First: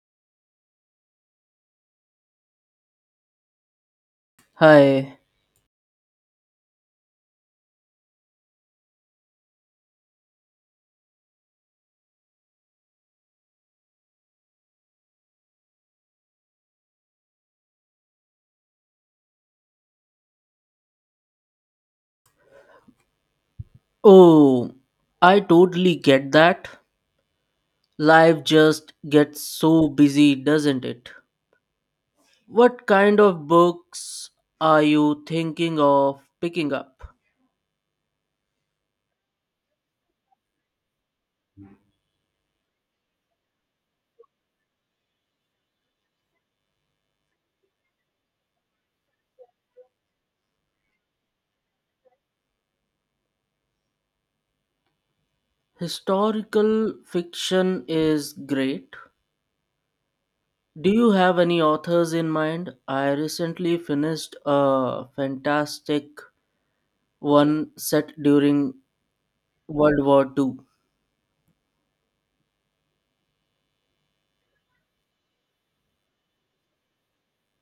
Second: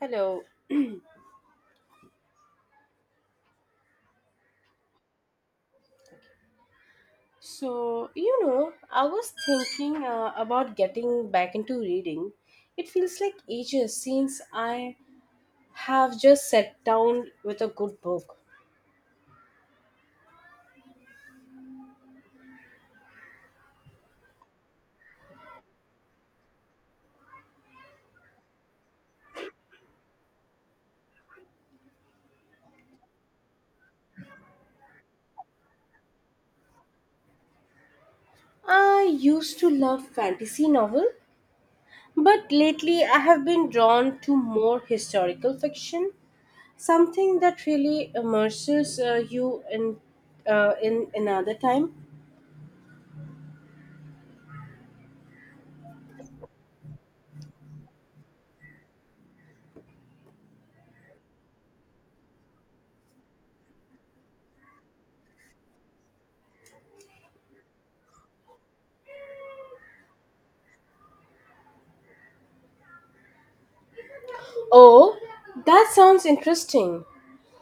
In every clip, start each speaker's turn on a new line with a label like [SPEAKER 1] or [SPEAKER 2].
[SPEAKER 1] Hello.
[SPEAKER 2] Hi.
[SPEAKER 1] So, I was thinking about getting back into reading. It feels like ages since I have just sat down with a good book.
[SPEAKER 2] Oh, I totally get that. Life just gets so busy, doesn't it? What kind of books are you thinking of picking up?
[SPEAKER 1] I used to love fantasy novel, but lately I have been drawn to more historical fiction, something that really immerses you in another time.
[SPEAKER 2] Historical fiction is great. Do you have any authors in mind? I recently finished a fantastic one set during World War II.
[SPEAKER 1] Oh, that sounds interesting.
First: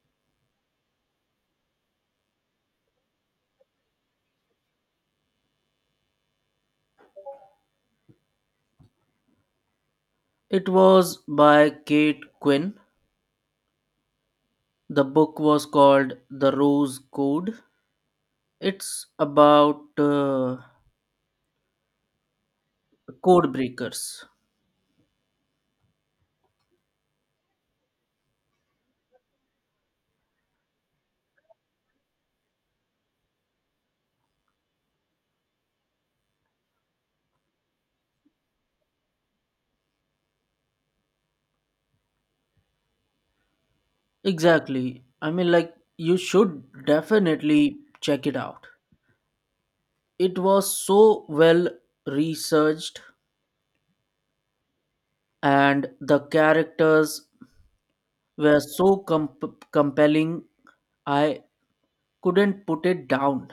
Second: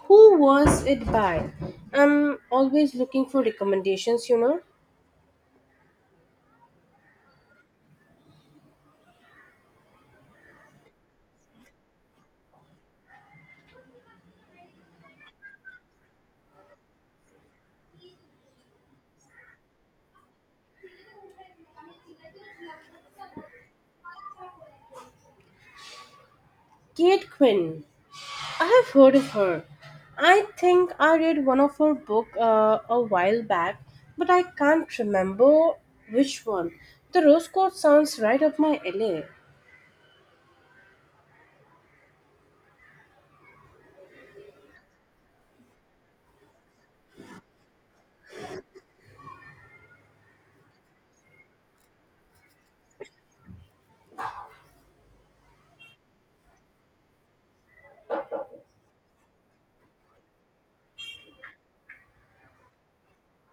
[SPEAKER 1] Who was it by? I'm always looking for recommendations.
[SPEAKER 2] It was by Kate Quinn. The book was called The Rose Code. It's about code breakers.
[SPEAKER 1] Kate Quinn. I have heard of her. I think I read one of her book a while back, but I can't remember which one. The Rose Court sounds right up my alley.
[SPEAKER 2] Exactly. I mean, like, you should definitely check it out. It was so well researched, and the characters were so compelling. I couldn't put it down.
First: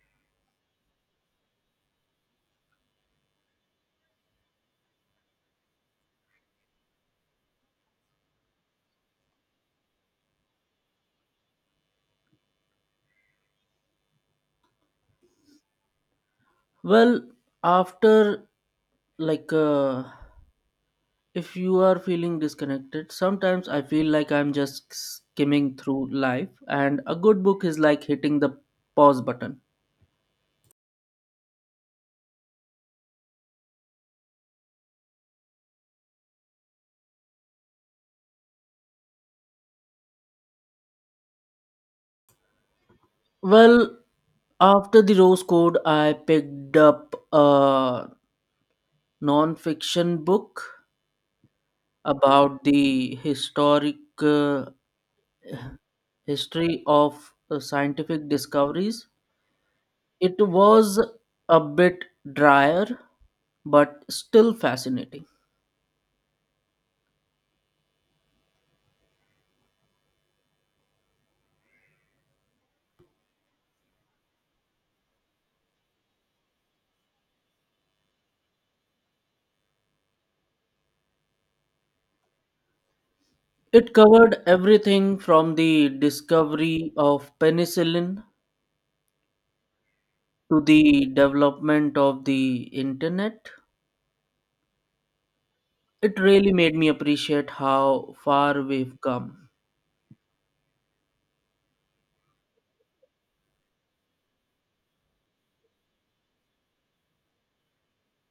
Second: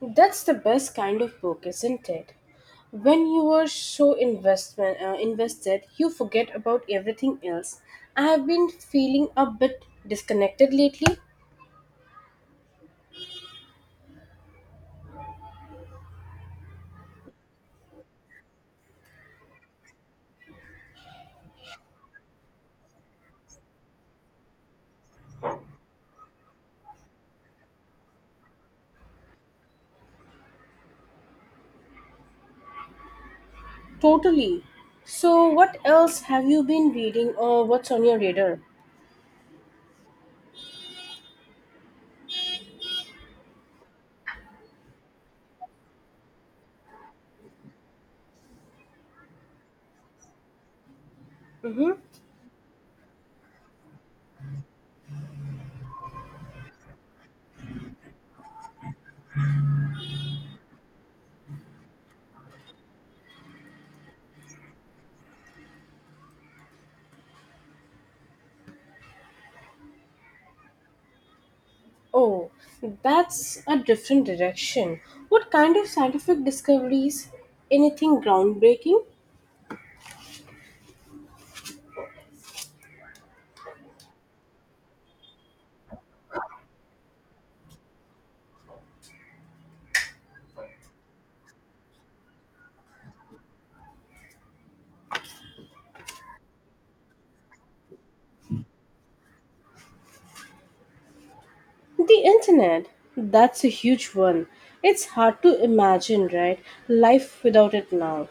[SPEAKER 1] That's the best kind of book, isn't it? When you are so investment invested, you forget about everything else. I have been feeling a bit disconnected lately.
[SPEAKER 2] Well, after like if you are feeling disconnected, sometimes I feel like I'm just skimming through life, and a good book is like hitting the pause button.
[SPEAKER 1] Totally. So, what else have you been reading, or what's on your radar?
[SPEAKER 2] Well, after the Rose Code, I picked up a non-fiction book
[SPEAKER 1] Mm-hmm.
[SPEAKER 2] about the historic uh, history of scientific discoveries. It was a bit drier, but still fascinating.
[SPEAKER 1] Oh, that's a different direction. What kind of scientific discoveries? Anything groundbreaking?
[SPEAKER 2] It covered everything from the discovery of penicillin to the development of the internet. It really made me appreciate how far we've come.
[SPEAKER 1] The internet, that's a huge one. It's hard to imagine, right? Life without it now.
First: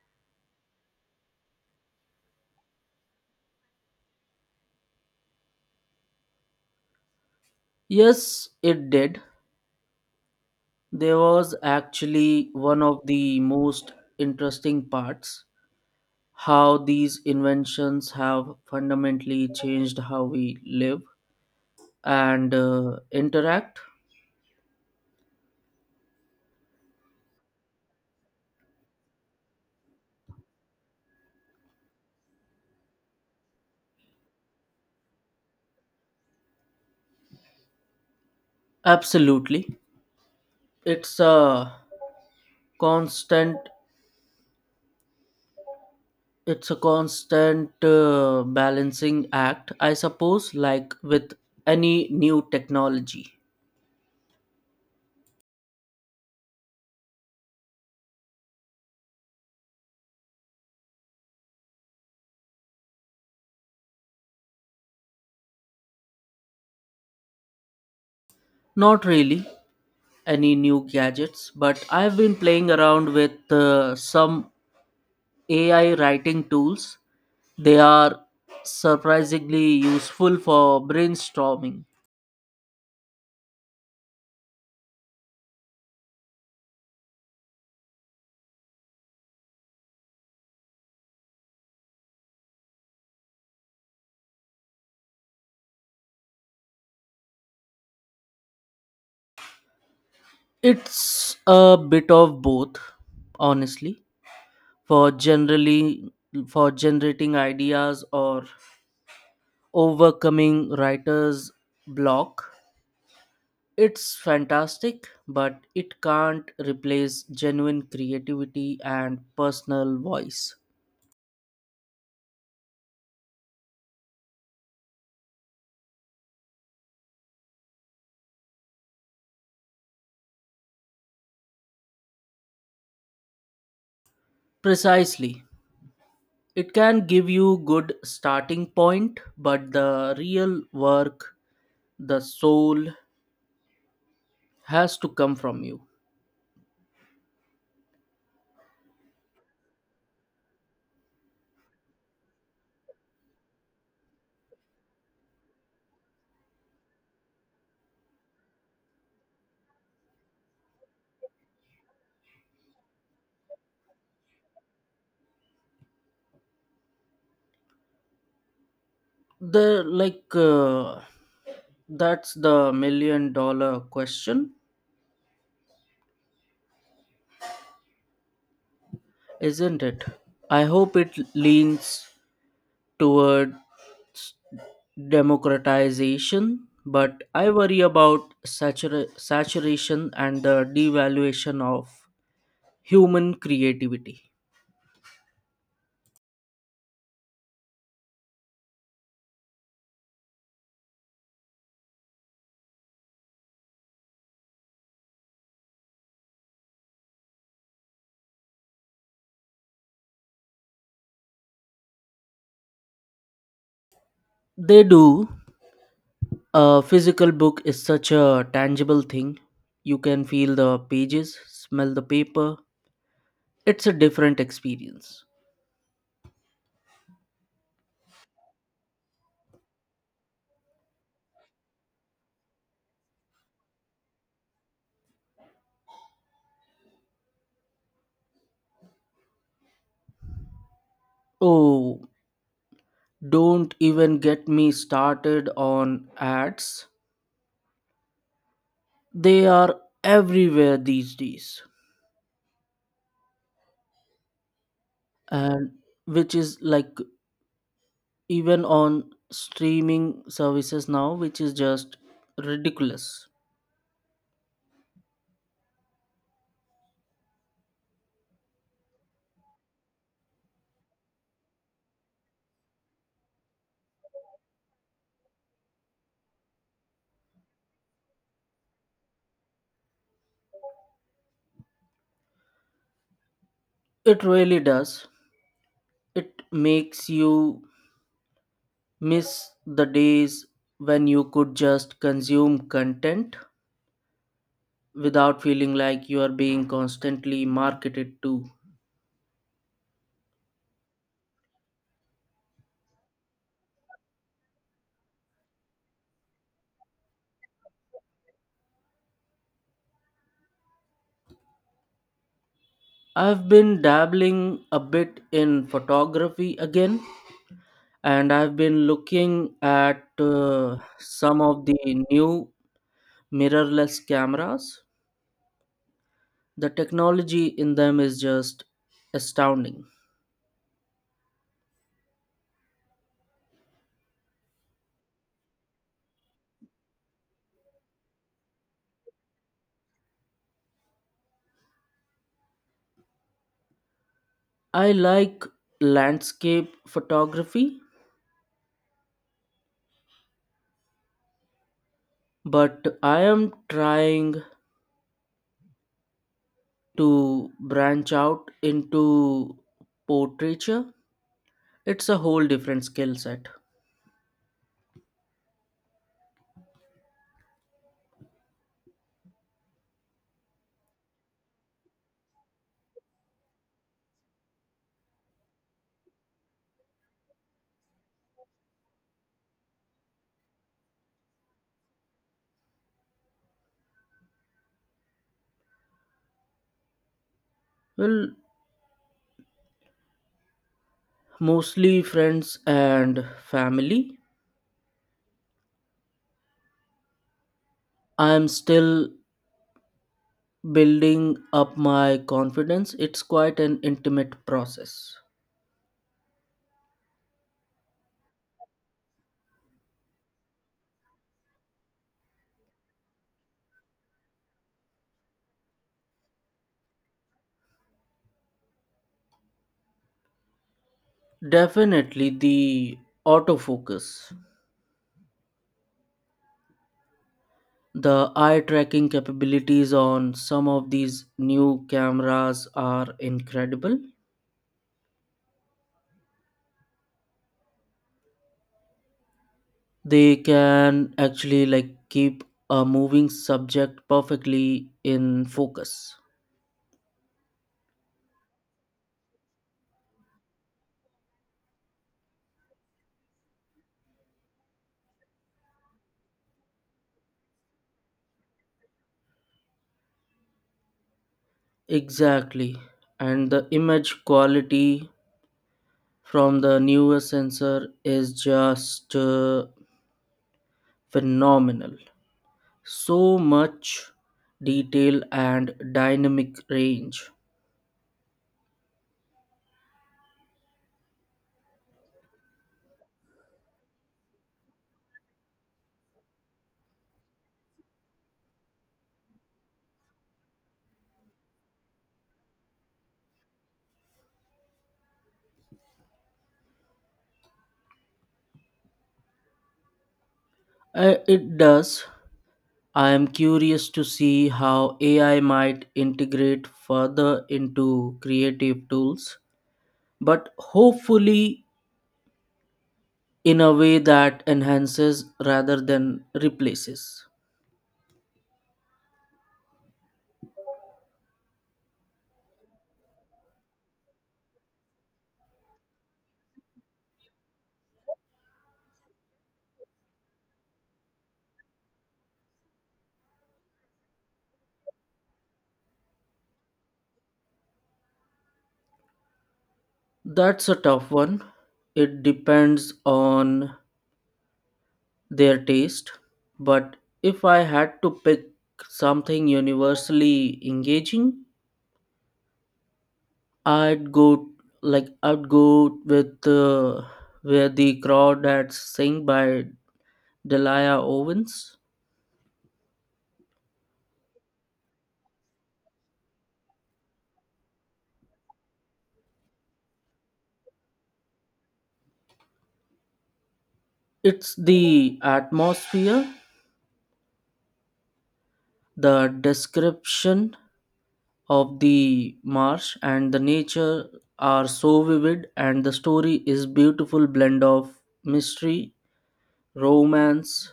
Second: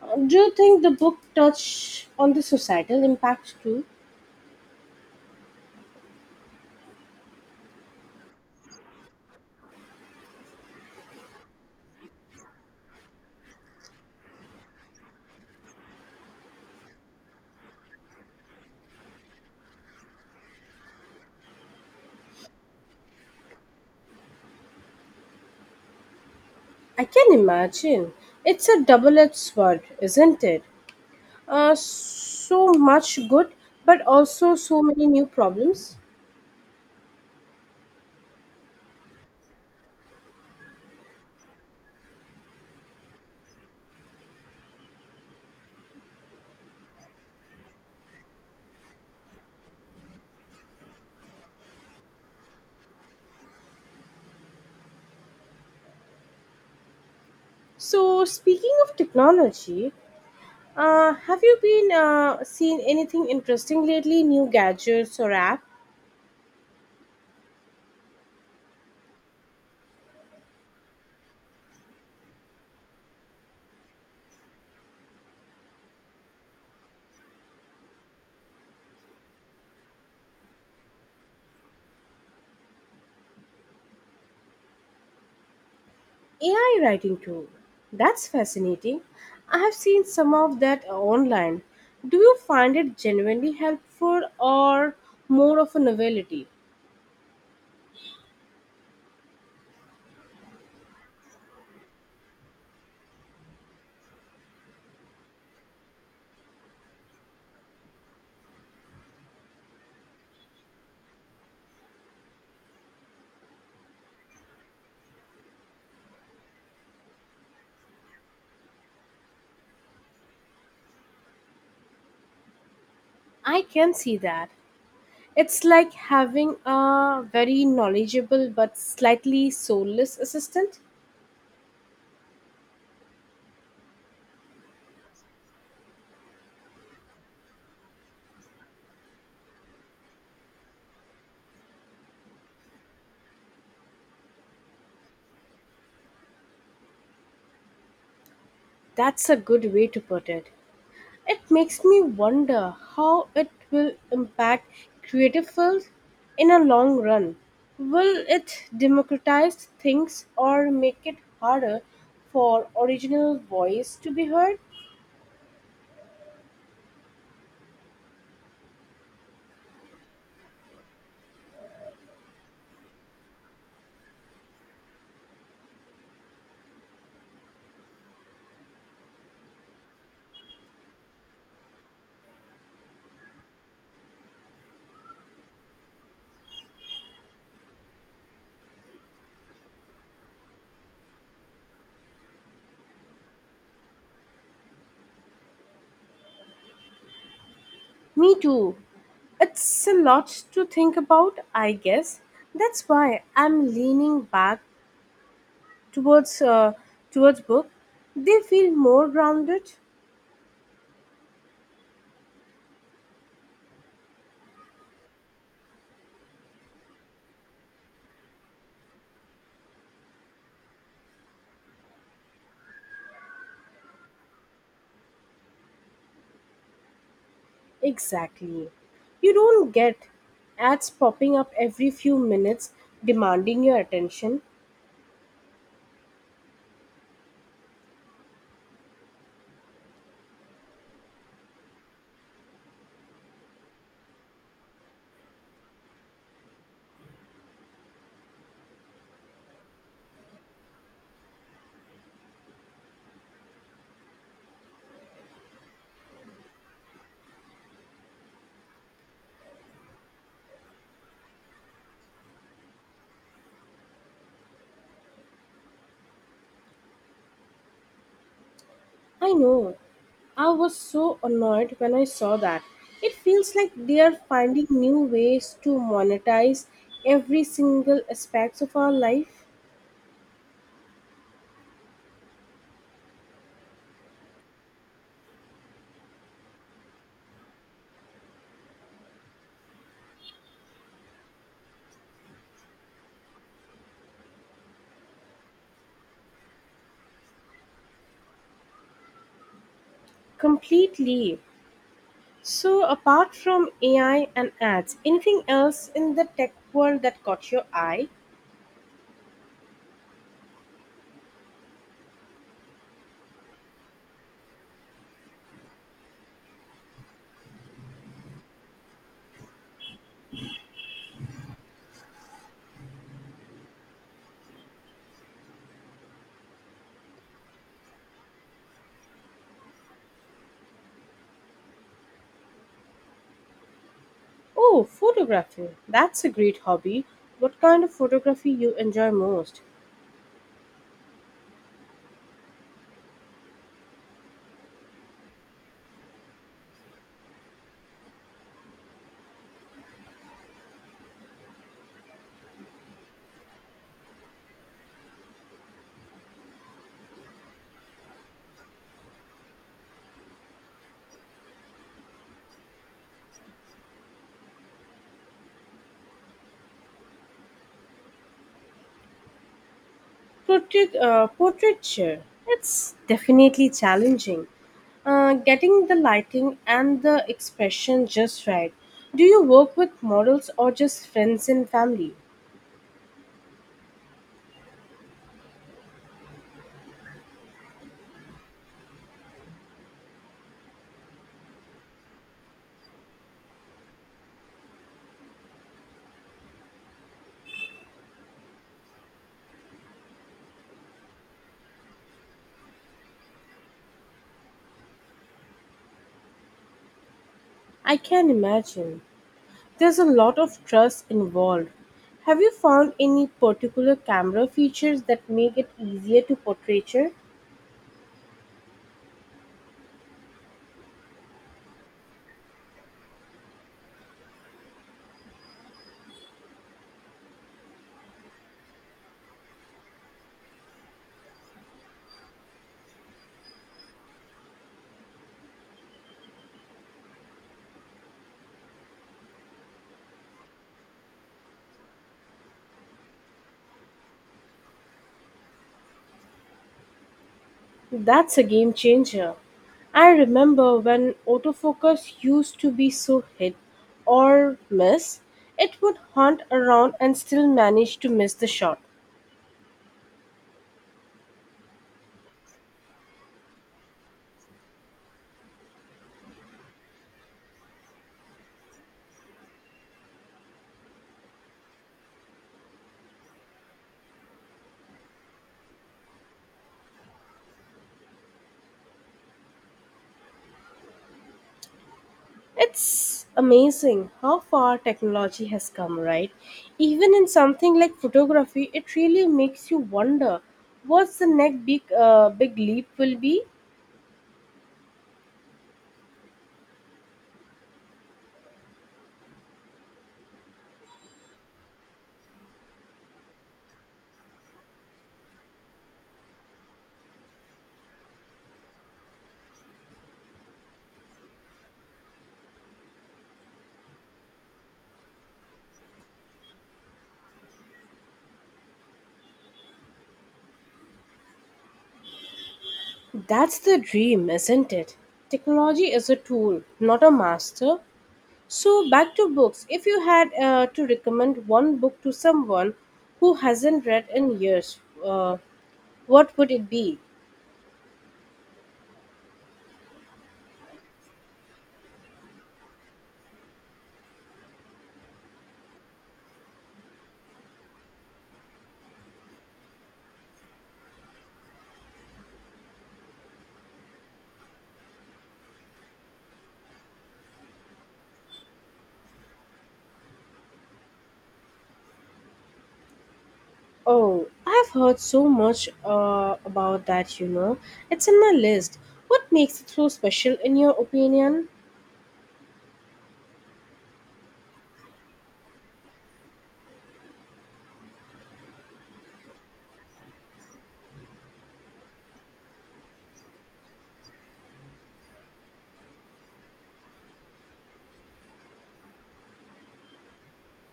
[SPEAKER 1] Do you think the book touched on the societal impact too?
[SPEAKER 2] Yes, it did. There was actually one of the most interesting parts how these inventions have fundamentally changed how we live and interact.
[SPEAKER 1] I can imagine. It's a double edged sword, isn't it? So much good, but also so many new problems.
[SPEAKER 2] Absolutely. It's a constant It's a constant balancing act, I suppose, like with any new technology.
[SPEAKER 1] So, speaking of technology, have you been seen anything interesting lately? New gadgets or apps?
[SPEAKER 2] Not really any new gadgets, but I've been playing around with some AI writing tools. They are surprisingly useful for brainstorming.
[SPEAKER 1] AI writing too. That's fascinating. I have seen some of that online. Do you find it genuinely helpful or more of a novelty?
[SPEAKER 2] It's a bit of both, honestly, for generally for generating ideas or overcoming writer's block. It's fantastic, but it can't replace genuine creativity and personal voice.
[SPEAKER 1] I can see that. It's like having a very knowledgeable but slightly soulless assistant.
[SPEAKER 2] Precisely. It can give you good starting point, but the real work, the soul has to come from you.
[SPEAKER 1] That's a good way to put it. It makes me wonder how it will impact creative fields in a long run. Will it democratize things or make it harder for original voice to be heard?
[SPEAKER 2] The like that's the million dollar question, isn't it? I hope it leans towards democratization, but I worry about saturation and the devaluation of human creativity.
[SPEAKER 1] Me too. It's a lot to think about, I guess. That's why I'm leaning back towards uh, towards book. They feel more grounded.
[SPEAKER 2] They do. A physical book is such a tangible thing. You can feel the pages, smell the paper. It's a different experience.
[SPEAKER 1] Exactly. You don't get ads popping up every few minutes demanding your attention.
[SPEAKER 2] Oh, don't even get me started on ads. They are everywhere these days, and which is like even on streaming services now, which is just ridiculous.
[SPEAKER 1] I know. I was so annoyed when I saw that. It feels like they are finding new ways to monetize every single aspect of our life
[SPEAKER 2] It really does. It makes you miss the days when you could just consume content without feeling like you are being constantly marketed to.
[SPEAKER 1] completely. So, apart from AI and ads, anything else in the tech world that caught your eye?
[SPEAKER 2] I've been dabbling a bit in photography again, and I've been looking at some of the new mirrorless cameras. The technology in them is just astounding.
[SPEAKER 1] Oh, photography. That's a great hobby. What kind of photography you enjoy most?
[SPEAKER 2] I like landscape photography, but I am trying to branch out into portraiture. It's a whole different skill set.
[SPEAKER 1] Portraiture. It's definitely challenging. Getting the lighting and the expression just right. Do you work with models or just friends and family?
[SPEAKER 2] Well, mostly friends and family. I am still building up my confidence. It's quite an intimate process.
[SPEAKER 1] I can imagine. There's a lot of trust involved. Have you found any particular camera features that make it easier to portraiture?
[SPEAKER 2] Definitely the autofocus. The eye tracking capabilities on some of these new cameras are incredible. They can actually like keep a moving subject perfectly in focus.
[SPEAKER 1] That's a game changer. I remember when autofocus used to be so hit or miss, it would hunt around and still manage to miss the shot.
[SPEAKER 2] Exactly. And the image quality from the newer sensor is just phenomenal. So much detail and dynamic range.
[SPEAKER 1] It's amazing how far technology has come, right? Even in something like photography, it really makes you wonder what's the next big leap will be.
[SPEAKER 2] It does. I am curious to see how AI might integrate further into creative tools, but hopefully in a way that enhances rather than replaces.
[SPEAKER 1] That's the dream, isn't it? Technology is a tool, not a master. So, back to books. If you had to recommend one book to someone who hasn't read in years, uh, what would it be?
[SPEAKER 2] That's a tough one. It depends on their taste, but if I had to pick something universally engaging, I'd go I'd go with where the crowd had sing by Delia Owens.
[SPEAKER 1] Oh, I've heard so much about that. It's in my list. What makes it so special, in your opinion?
[SPEAKER 2] It's the atmosphere, the description of the marsh and the nature are so vivid, and the story is beautiful blend of mystery, romance,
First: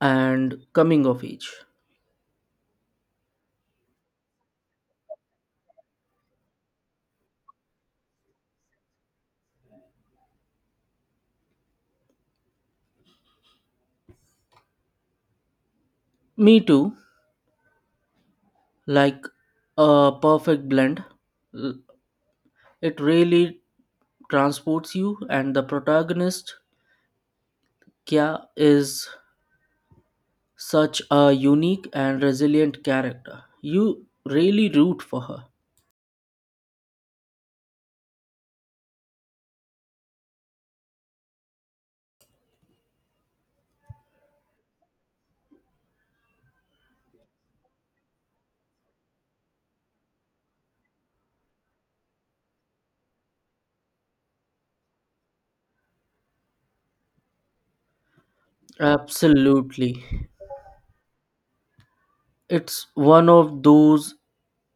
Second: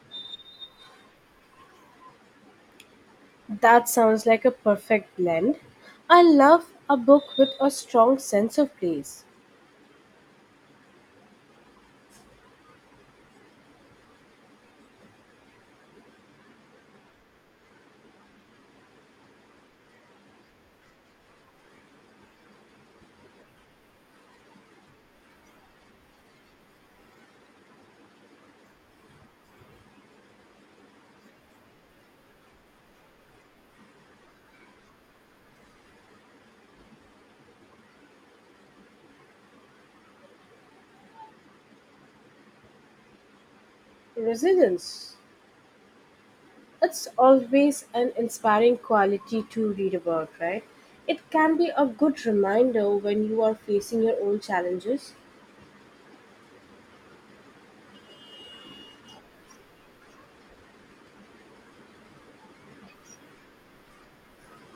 [SPEAKER 2] and coming of age.
[SPEAKER 1] That sounds like a perfect blend. I love a book with a strong sense of place,
[SPEAKER 2] Me too, like a perfect blend. L- It really transports you, and the protagonist Kya is such a unique and resilient character. You really root for her.
[SPEAKER 1] resilience. It's always an inspiring quality to read about, right? It can be a good reminder when you are facing your own challenges.
[SPEAKER 2] Absolutely. It's one of those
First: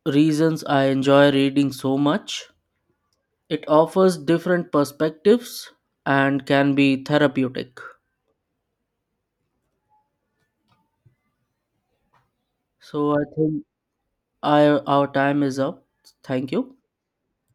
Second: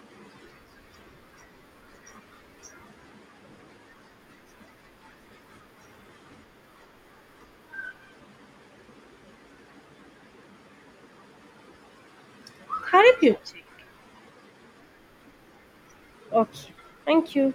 [SPEAKER 2] reasons I enjoy reading so much. It offers different perspectives and can be therapeutic. So
[SPEAKER 1] Therapeutic. Okay.
[SPEAKER 2] our time is up. Thank
[SPEAKER 1] Okay,
[SPEAKER 2] you.
[SPEAKER 1] thank you.